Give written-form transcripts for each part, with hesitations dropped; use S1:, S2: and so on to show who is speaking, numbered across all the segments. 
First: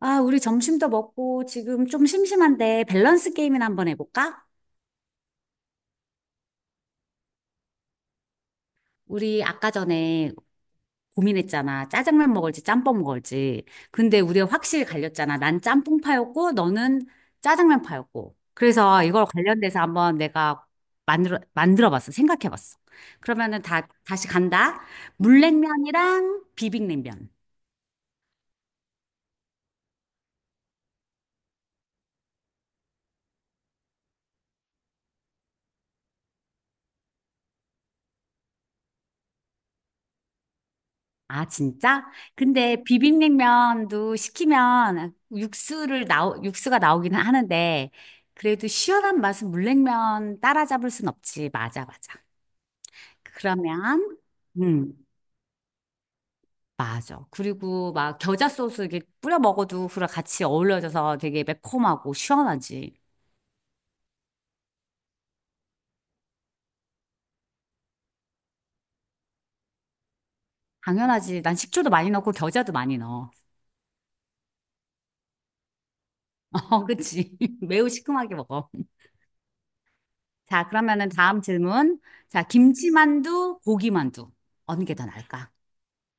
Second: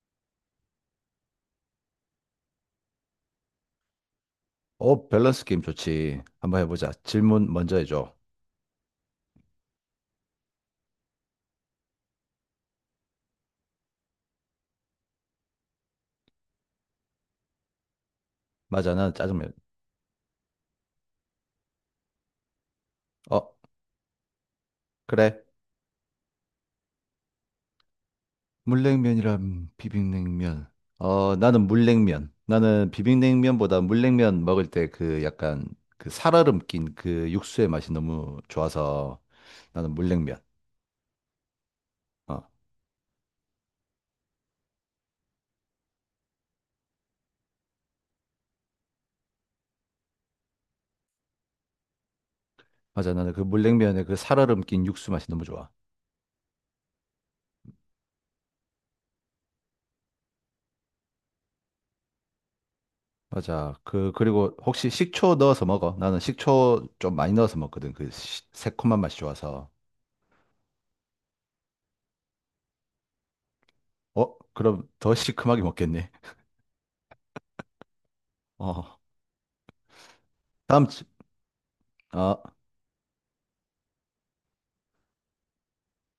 S1: 아, 우리 점심도 먹고 지금 좀 심심한데 밸런스 게임이나 한번 해볼까?
S2: 어, 밸런스 게임 좋지. 한번 해보자. 질문 먼저 해줘.
S1: 우리 아까 전에 고민했잖아. 짜장면 먹을지 짬뽕 먹을지. 근데 우리가 확실히 갈렸잖아. 난 짬뽕파였고 너는 짜장면파였고.
S2: 맞아,
S1: 그래서
S2: 나는
S1: 이걸
S2: 짜장면.
S1: 관련돼서 한번 내가 만들어봤어. 생각해봤어.
S2: 어,
S1: 그러면은 다 다시 간다.
S2: 그래.
S1: 물냉면이랑 비빔냉면.
S2: 물냉면이랑 비빔냉면. 어, 나는 물냉면. 나는 비빔냉면보다 물냉면 먹을 때 그 약간 그 살얼음 낀 그 육수의 맛이 너무 좋아서 나는 물냉면.
S1: 아, 진짜?
S2: 어,
S1: 근데 비빔냉면도 시키면 육수가 나오기는 하는데, 그래도 시원한 맛은 물냉면 따라잡을 순 없지. 맞아, 맞아.
S2: 맞아. 나는 그 물냉면에 그
S1: 그러면,
S2: 살얼음 낀
S1: 음,
S2: 육수 맛이 너무 좋아.
S1: 맞아. 그리고 막 겨자 소스 이렇게 뿌려 먹어도 그랑 같이 어울려져서 되게 매콤하고 시원하지.
S2: 맞아. 그리고 혹시 식초 넣어서 먹어? 나는 식초 좀 많이 넣어서 먹거든. 그 새콤한 맛이 좋아서.
S1: 당연하지. 난 식초도 많이 넣고 겨자도 많이 넣어.
S2: 어, 그럼 더 시큼하게 먹겠니?
S1: 어, 그치. 매우 시큼하게 먹어.
S2: 어,
S1: 자,
S2: 다음,
S1: 그러면은 다음 질문.
S2: 아,
S1: 자, 김치만두, 고기만두. 어느 게 더 나을까?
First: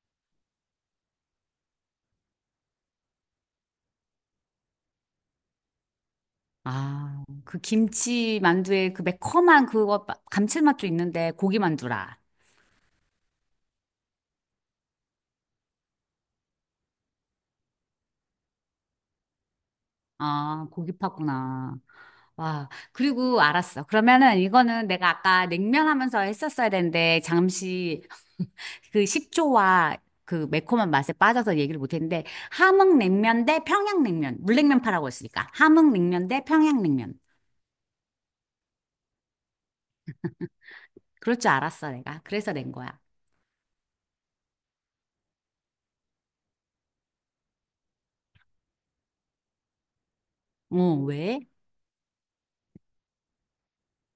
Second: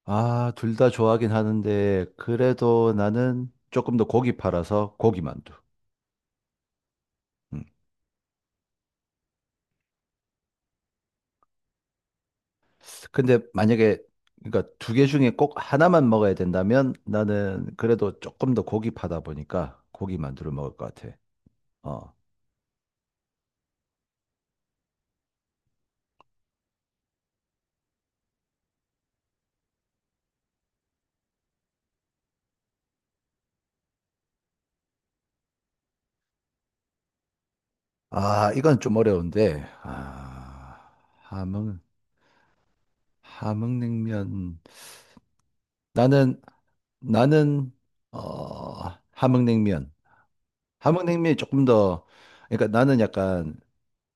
S2: 아, 둘 다 좋아하긴 하는데, 그래도 나는 조금 더 고기 팔아서 고기만두.
S1: 아, 그
S2: 음.
S1: 김치 만두에 그 매콤한 감칠맛도 있는데 고기 만두라.
S2: 근데 만약에, 그러니까 두 개 중에 꼭 하나만 먹어야 된다면 나는 그래도 조금 더 고기 파다 보니까 고기만두를
S1: 아,
S2: 먹을
S1: 고기
S2: 것 같아.
S1: 파구나.
S2: 어.
S1: 와, 그리고 알았어. 그러면은 이거는 내가 아까 냉면 하면서 했었어야 되는데 잠시 그 식초와 그 매콤한 맛에 빠져서 얘기를 못 했는데 함흥냉면 대 평양냉면. 물냉면 파라고 했으니까. 함흥냉면 대 평양냉면.
S2: 아, 이건 좀 어려운데,
S1: 그럴 줄
S2: 함흥,
S1: 알았어, 내가. 그래서 낸 거야.
S2: 함흥냉면. 나는, 나는, 어, 함흥냉면.
S1: 어,
S2: 함흥냉면이
S1: 왜?
S2: 조금 더, 그러니까 나는 약간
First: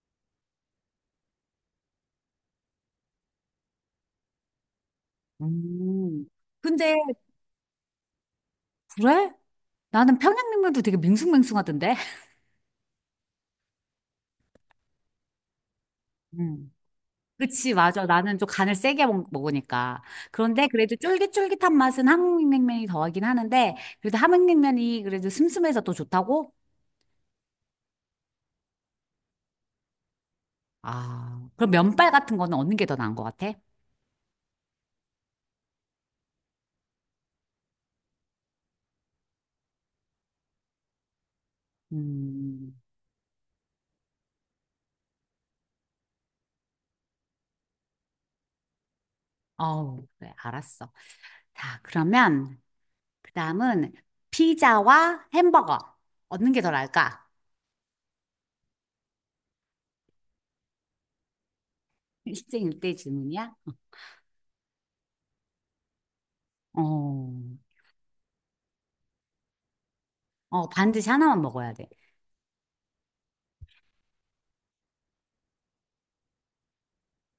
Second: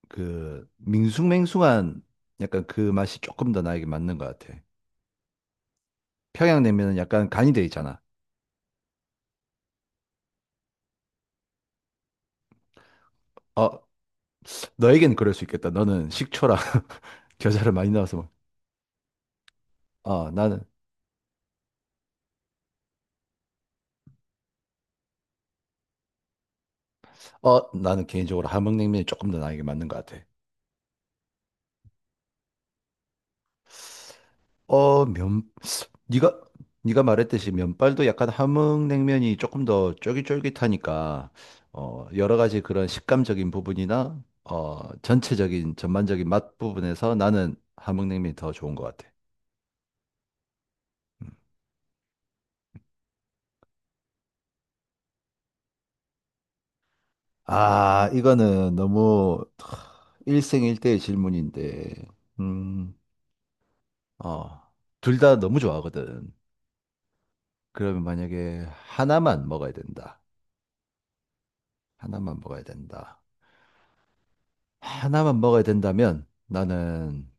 S2: 그 밍숭맹숭한 약간 그 맛이 조금 더 나에게 맞는 것 같아.
S1: 음.
S2: 평양냉면은
S1: 근데
S2: 약간 간이 돼 있잖아.
S1: 그래? 나는 평양냉면도 되게 밍숭맹숭하던데?
S2: 어, 너에겐 그럴 수 있겠다. 너는 식초랑
S1: 음.
S2: 겨자를
S1: 그치,
S2: 많이
S1: 맞아.
S2: 넣어서 먹-.
S1: 나는 좀 간을 먹으니까.
S2: 어, 나는
S1: 그런데 그래도 쫄깃쫄깃한 맛은 함흥냉면이 더하긴 하는데, 그래도 함흥냉면이 그래도 슴슴해서 또 좋다고?
S2: 나는 개인적으로 함흥냉면이 조금 더 나에게 맞는 것 같아.
S1: 아, 그럼 면발 같은 거는 얻는 게 더 나은 것 같아?
S2: 어, 면 네가 네가 말했듯이 면발도 약간 함흥냉면이 조금 더 쫄깃쫄깃하니까 여러 가지
S1: 음,
S2: 그런 식감적인 부분이나 전체적인 전반적인 맛 부분에서 나는 함흥냉면이 더 좋은 것 같아.
S1: 어우, 그래, 알았어. 자, 그러면, 그 다음은 피자와 햄버거. 얻는 게 더 나을까?
S2: 아, 이거는 너무 일생일대의 질문인데, 음,
S1: 일생일대 질문이야?
S2: 어, 둘 다 너무 좋아하거든.
S1: 어,
S2: 그러면 만약에 하나만 먹어야 된다.
S1: 어, 반드시 하나만 먹어야 돼.
S2: 하나만 먹어야 된다. 하나만 먹어야 된다면 나는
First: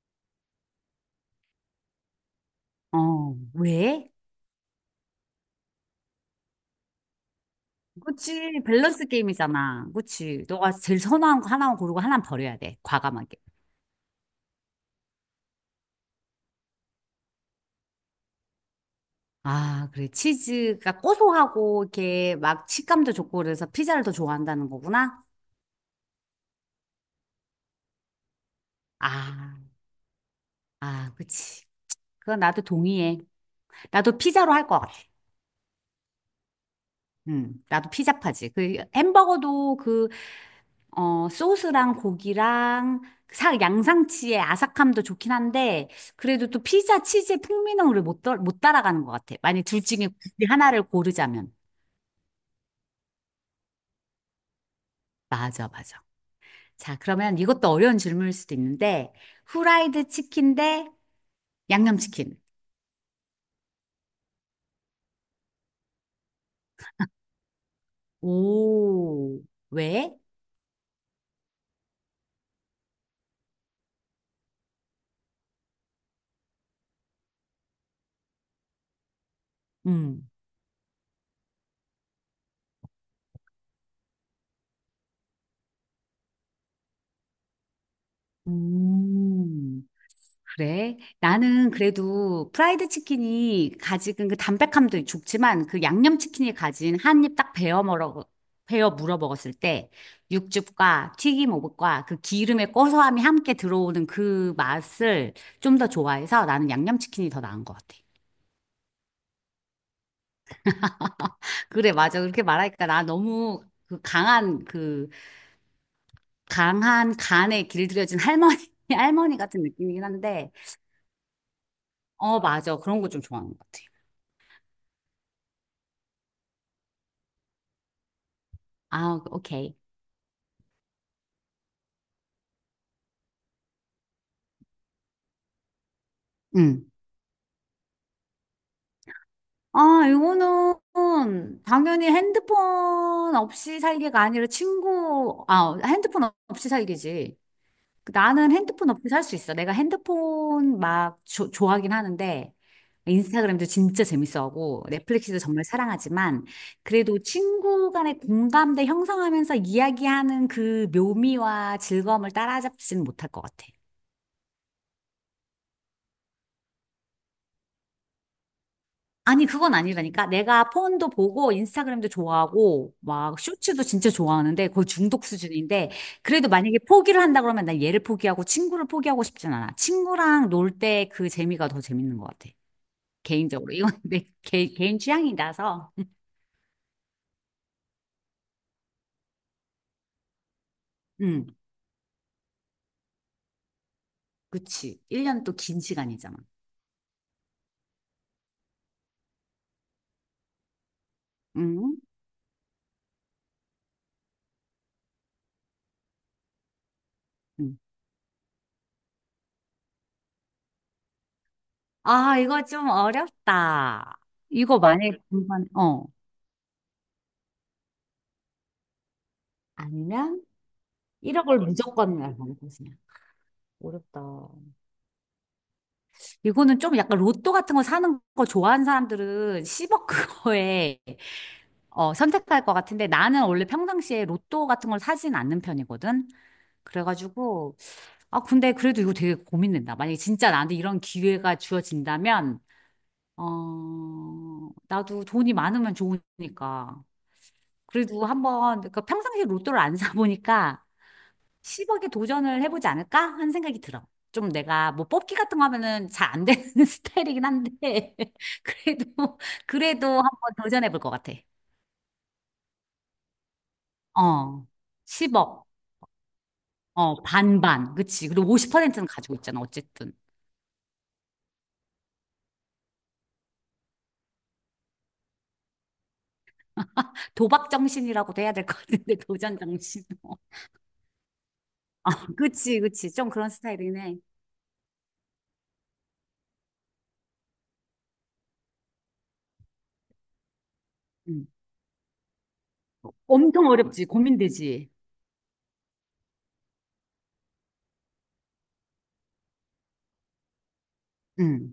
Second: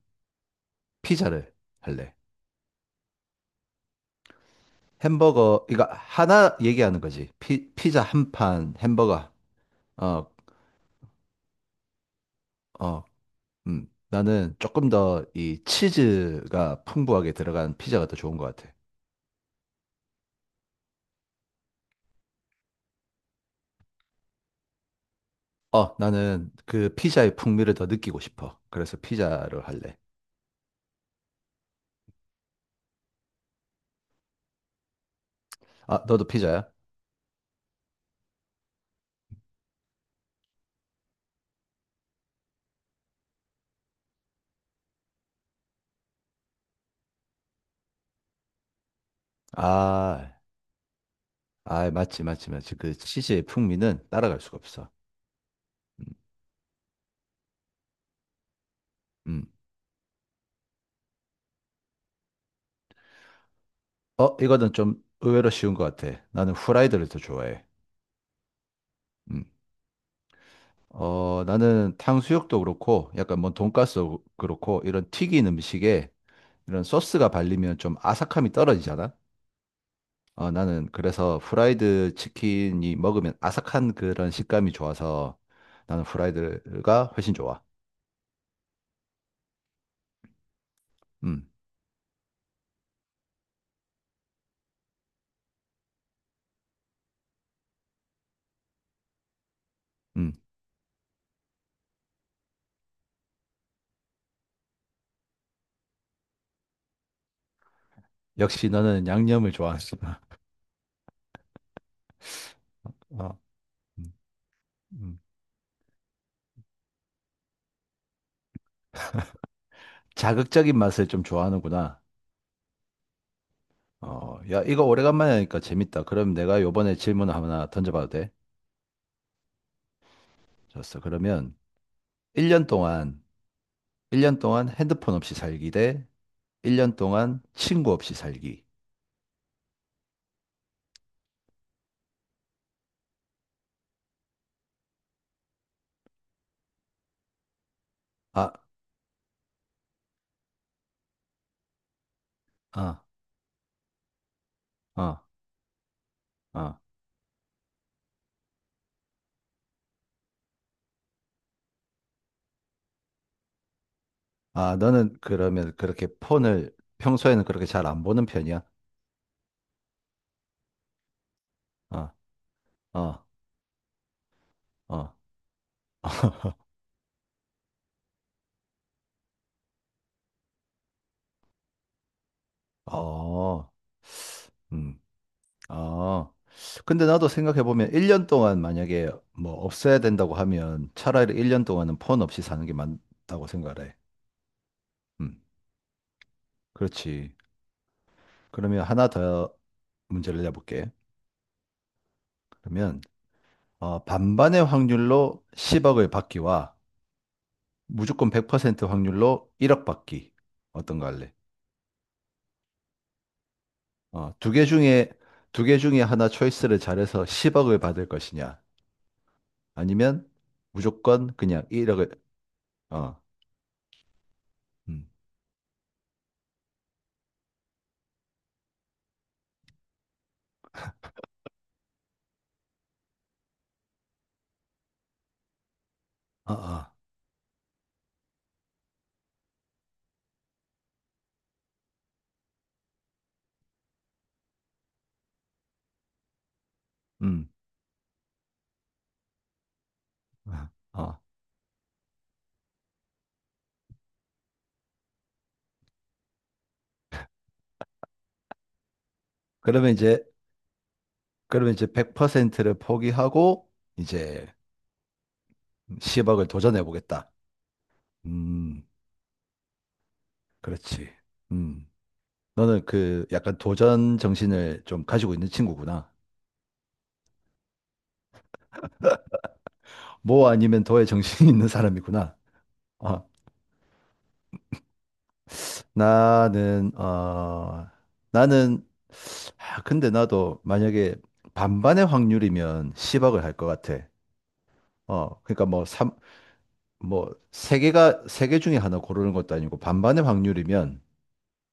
S2: 피자를 할래.
S1: 어, 왜?
S2: 햄버거, 이거 하나 얘기하는 거지. 피자 한
S1: 그치,
S2: 판,
S1: 밸런스
S2: 햄버거.
S1: 게임이잖아.
S2: 어,
S1: 그치. 너가 제일 선호한 거 하나만 고르고 하나는 버려야 돼.
S2: 어,
S1: 과감하게.
S2: 음. 나는 조금 더 이 치즈가 풍부하게 들어간 피자가 더 좋은 것 같아.
S1: 아, 그래. 치즈가 고소하고, 이렇게 막 식감도 좋고, 그래서 피자를 더 좋아한다는 거구나?
S2: 어, 나는 그 피자의 풍미를 더 느끼고 싶어. 그래서
S1: 아,
S2: 피자를 할래.
S1: 아, 그치. 그건 나도 동의해. 나도 피자로 할 것 같아.
S2: 아, 너도 피자야?
S1: 나도 피자파지. 그 햄버거도 그, 어, 소스랑 고기랑 양상치의 아삭함도 좋긴 한데, 그래도 또 피자 치즈의 풍미는 우리 못 따라가는 것 같아. 만약 둘 중에
S2: 아,
S1: 굳이 하나를 고르자면.
S2: 아, 맞지, 맞지, 맞지. 그 치즈의 풍미는 따라갈 수가 없어.
S1: 맞아, 맞아.
S2: 음,
S1: 자, 그러면 이것도 어려운 질문일 수도 있는데,
S2: 음.
S1: 후라이드 치킨 대 양념치킨.
S2: 어, 이거는 좀 의외로 쉬운 것 같아. 나는 후라이드를 더 좋아해.
S1: 오,
S2: 음.
S1: 왜?
S2: 어, 나는 탕수육도 그렇고, 약간 뭐 돈가스도 그렇고, 이런 튀긴 음식에 이런 소스가 발리면 좀 아삭함이 떨어지잖아?
S1: 음.
S2: 어, 나는 그래서 프라이드 치킨이 먹으면 아삭한 그런 식감이 좋아서 나는 프라이드가 훨씬 좋아.
S1: 음. 그래.
S2: 음,
S1: 나는 그래도 프라이드 치킨이 가지는 그 담백함도 좋지만 그 양념 치킨이 가진 한입 딱 베어 물어 먹었을 때
S2: 음.
S1: 육즙과 튀김 오복과 그 기름의 고소함이 함께 들어오는 그 맛을 좀 더 좋아해서 나는 양념 치킨이 더 나은 것 같아.
S2: 역시 너는 양념을 좋아하는구나.
S1: 그래, 맞아. 그렇게 말하니까 나
S2: 어,
S1: 너무
S2: 음, 음.
S1: 강한 간에 길들여진 할머니 할머니 같은 느낌이긴 한데,
S2: 자극적인 맛을 좀 좋아하는구나.
S1: 어, 맞아. 그런 거 좀 좋아하는 것 같아.
S2: 어, 야, 이거 오래간만에 하니까 재밌다. 그럼 내가 요번에 질문 하나 던져봐도 돼?
S1: 아, 오케이.
S2: 좋았어. 그러면 1년 동안, 1년 동안 핸드폰 없이 살기 대
S1: 응.
S2: 1년 동안 친구 없이 살기.
S1: 아, 이거는 당연히 핸드폰 없이 살기가 아니라 핸드폰 없이 살기지. 그
S2: 아,
S1: 나는 핸드폰 없이 살 수 있어. 내가 핸드폰 좋아하긴 하는데,
S2: 아,
S1: 인스타그램도 진짜 재밌어하고,
S2: 아,
S1: 넷플릭스도 정말 사랑하지만,
S2: 아.
S1: 그래도 친구 간의 공감대 형성하면서 이야기하는 그 묘미와 즐거움을 따라잡지는 못할 것 같아.
S2: 아, 너는 그러면 그렇게 폰을 평소에는 그렇게 잘 안 보는 편이야?
S1: 아니, 그건 아니라니까. 내가 폰도 보고, 인스타그램도
S2: 어,
S1: 좋아하고,
S2: 어,
S1: 막, 쇼츠도 진짜 좋아하는데, 거의
S2: 어,
S1: 중독 수준인데, 그래도 만약에 포기를 한다 그러면 난 얘를 포기하고, 친구를 포기하고 싶진 않아. 친구랑 놀 때 그 재미가 더 재밌는 것 같아.
S2: 어,
S1: 개인적으로. 이건 내 개인
S2: 음,
S1: 취향이라서.
S2: 어. 근데 나도 생각해보면 1년 동안 만약에 뭐 없애야 된다고 하면 차라리
S1: 응,
S2: 1년 동안은 폰 없이 사는 게 맞다고 생각을 해.
S1: 그치.
S2: 음,
S1: 1년 또 긴 시간이잖아.
S2: 그렇지. 그러면 하나 더 문제를 내볼게.
S1: 응?
S2: 그러면, 반반의 확률로 10억을 받기와
S1: 응.
S2: 무조건 100% 확률로 1억 받기. 어떤 거 할래?
S1: 아, 이거 좀 어렵다.
S2: 어,
S1: 이거 만약에
S2: 두
S1: 공부한,
S2: 개 중에
S1: 어.
S2: 하나 초이스를 잘해서 10억을 받을 것이냐, 아니면
S1: 아니면
S2: 무조건
S1: 1억을
S2: 그냥 1억을,
S1: 무조건 날고 그냥.
S2: 어,
S1: 어렵다.
S2: 음,
S1: 이거는 좀 약간 로또 같은 거 사는 거 좋아하는 사람들은 10억 그거에 어, 선택할 것 같은데 나는 원래 평상시에 로또 같은 걸 사진 않는 편이거든.
S2: 어, 어,
S1: 그래가지고 아 근데 그래도 이거 되게 고민된다. 만약에 진짜 나한테 이런 기회가 주어진다면 어 나도 돈이 많으면 좋으니까
S2: 음,
S1: 그래도 한번 그러니까 평상시에 로또를 안
S2: 어,
S1: 사보니까
S2: 어.
S1: 10억에 도전을 해보지 않을까? 하는 생각이 들어. 좀 내가 뭐 뽑기 같은 거 하면은 잘 안 되는 스타일이긴 한데, 그래도,
S2: 그러면
S1: 그래도
S2: 이제,
S1: 한번 도전해볼 것 같아.
S2: 그러면 이제 100%를 포기하고, 이제
S1: 어, 10억.
S2: 10억을 도전해
S1: 어,
S2: 보겠다.
S1: 반반. 그치. 그리고
S2: 음,
S1: 50%는 가지고 있잖아, 어쨌든.
S2: 그렇지. 음, 너는 그 약간 도전 정신을 좀 가지고 있는 친구구나.
S1: 도박 정신이라고도 해야 될 것 같은데, 도전 정신. 어.
S2: 뭐 아니면 더의 정신이 있는
S1: 아,
S2: 사람이구나.
S1: 그치, 그치.
S2: 어,
S1: 좀 그런 스타일이긴 해.
S2: 나는, 어, 나는 근데 나도 만약에
S1: 응.
S2: 반반의 확률이면 10억을 할 것
S1: 엄청 어렵지,
S2: 같아.
S1: 고민되지.
S2: 어, 그러니까 뭐 3, 뭐 세 개 중에 하나 고르는 것도 아니고 반반의 확률이면
S1: 응,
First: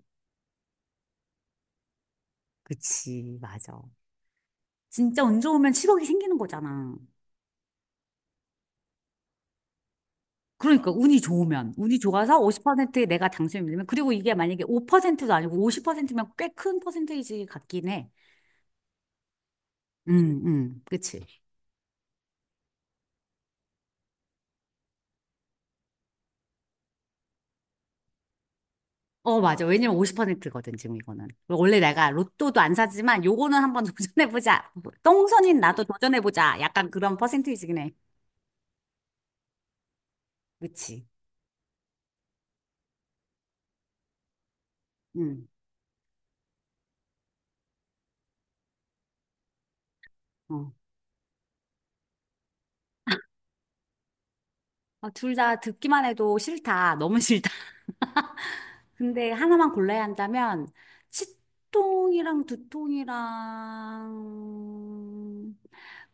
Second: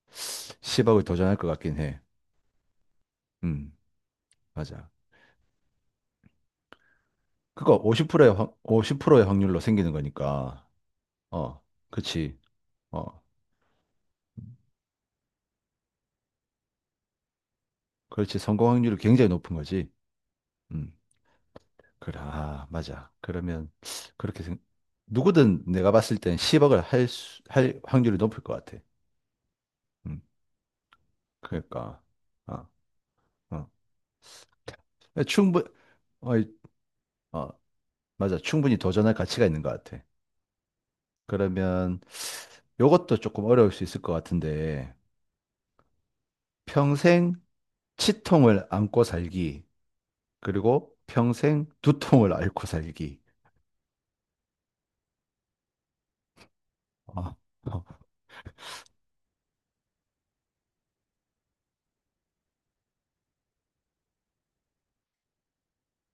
S2: 10억을 도전할 것 같긴 해.
S1: 그치,
S2: 음,
S1: 맞아.
S2: 맞아.
S1: 진짜 운 좋으면 10억이 생기는 거잖아.
S2: 그거 50%의 50%의 확률로 생기는 거니까.
S1: 그러니까 운이
S2: 어,
S1: 좋으면 운이
S2: 그렇지.
S1: 좋아서 50%에
S2: 어,
S1: 내가 당첨이 되면 그리고 이게 만약에 5%도 아니고 50%면 꽤 큰 퍼센테이지 같긴 해.
S2: 그렇지. 성공 확률이 굉장히 높은 거지. 음,
S1: 그치.
S2: 그래. 아, 맞아. 그러면 그렇게 생, 누구든 내가 봤을 땐 10억을 할 확률이 높을 것 같아.
S1: 어, 맞아. 왜냐면
S2: 음.
S1: 50%거든, 지금 이거는. 원래
S2: 그러니까,
S1: 내가 로또도
S2: 아,
S1: 안 사지만 요거는
S2: 어.
S1: 한번 도전해보자. 똥손인
S2: 충분
S1: 나도
S2: 어, 이-
S1: 도전해보자. 약간 그런
S2: 어,
S1: 퍼센테이지긴 해.
S2: 맞아, 충분히 도전할 가치가 있는 것 같아.
S1: 그치.
S2: 그러면 요것도 조금 어려울 수 있을 것 같은데
S1: 음,
S2: 평생 치통을 안고 살기
S1: 어.
S2: 그리고 평생 두통을 앓고 살기.
S1: 어, 둘다 듣기만 해도 싫다. 너무
S2: 아
S1: 싫다.
S2: 어,
S1: 근데 하나만 골라야 한다면 치통이랑 두통이랑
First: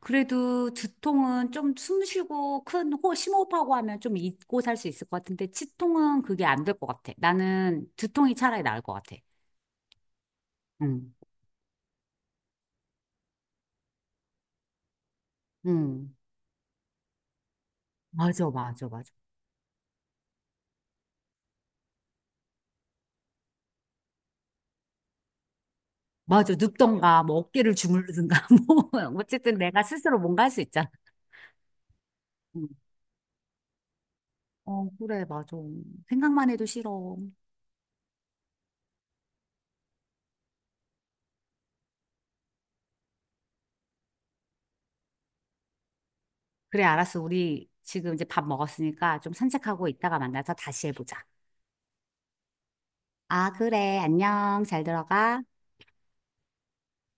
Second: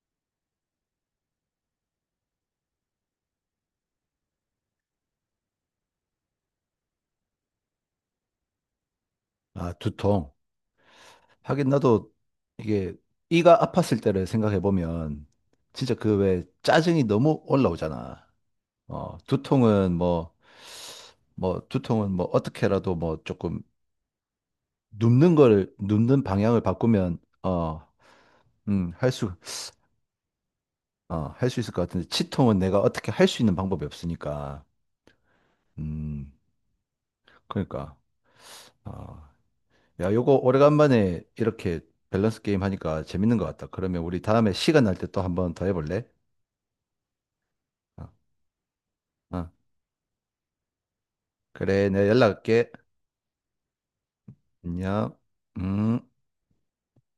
S1: 그래도 두통은 좀 숨 쉬고 심호흡하고 하면 좀 잊고 살 수 있을 것 같은데 치통은 그게 안 될 것 같아. 나는 두통이 차라리 나을 것 같아.
S2: 두통.
S1: 응,
S2: 하긴 나도 이게 이가 아팠을 때를 생각해 보면 진짜
S1: 응.
S2: 그 왜 짜증이 너무 올라오잖아.
S1: 맞아, 맞아, 맞아.
S2: 어, 두통은 뭐, 두통은 뭐, 어떻게라도 뭐, 조금, 눕는
S1: 맞아.
S2: 방향을 바꾸면,
S1: 눕던가, 뭐 어깨를 주무르든가, 뭐.
S2: 음, 할 수,
S1: 어쨌든 내가 스스로 뭔가 할 수 있잖아.
S2: 할 수 있을 것 같은데, 치통은
S1: 응.
S2: 내가 어떻게 할 수 있는 방법이 없으니까,
S1: 어, 그래, 맞아.
S2: 음,
S1: 생각만 해도 싫어.
S2: 그러니까, 어, 야, 요거 오래간만에 이렇게 밸런스 게임 하니까 재밌는 것 같다. 그러면 우리 다음에 시간 날 때 또 한번 더 해볼래?
S1: 그래, 알았어. 우리
S2: 어,
S1: 지금 이제 밥 먹었으니까 좀
S2: 어,
S1: 산책하고 이따가 만나서 다시 해보자.
S2: 그래, 내가 연락할게.
S1: 아, 그래. 안녕. 잘
S2: 안녕.
S1: 들어가.
S2: 음.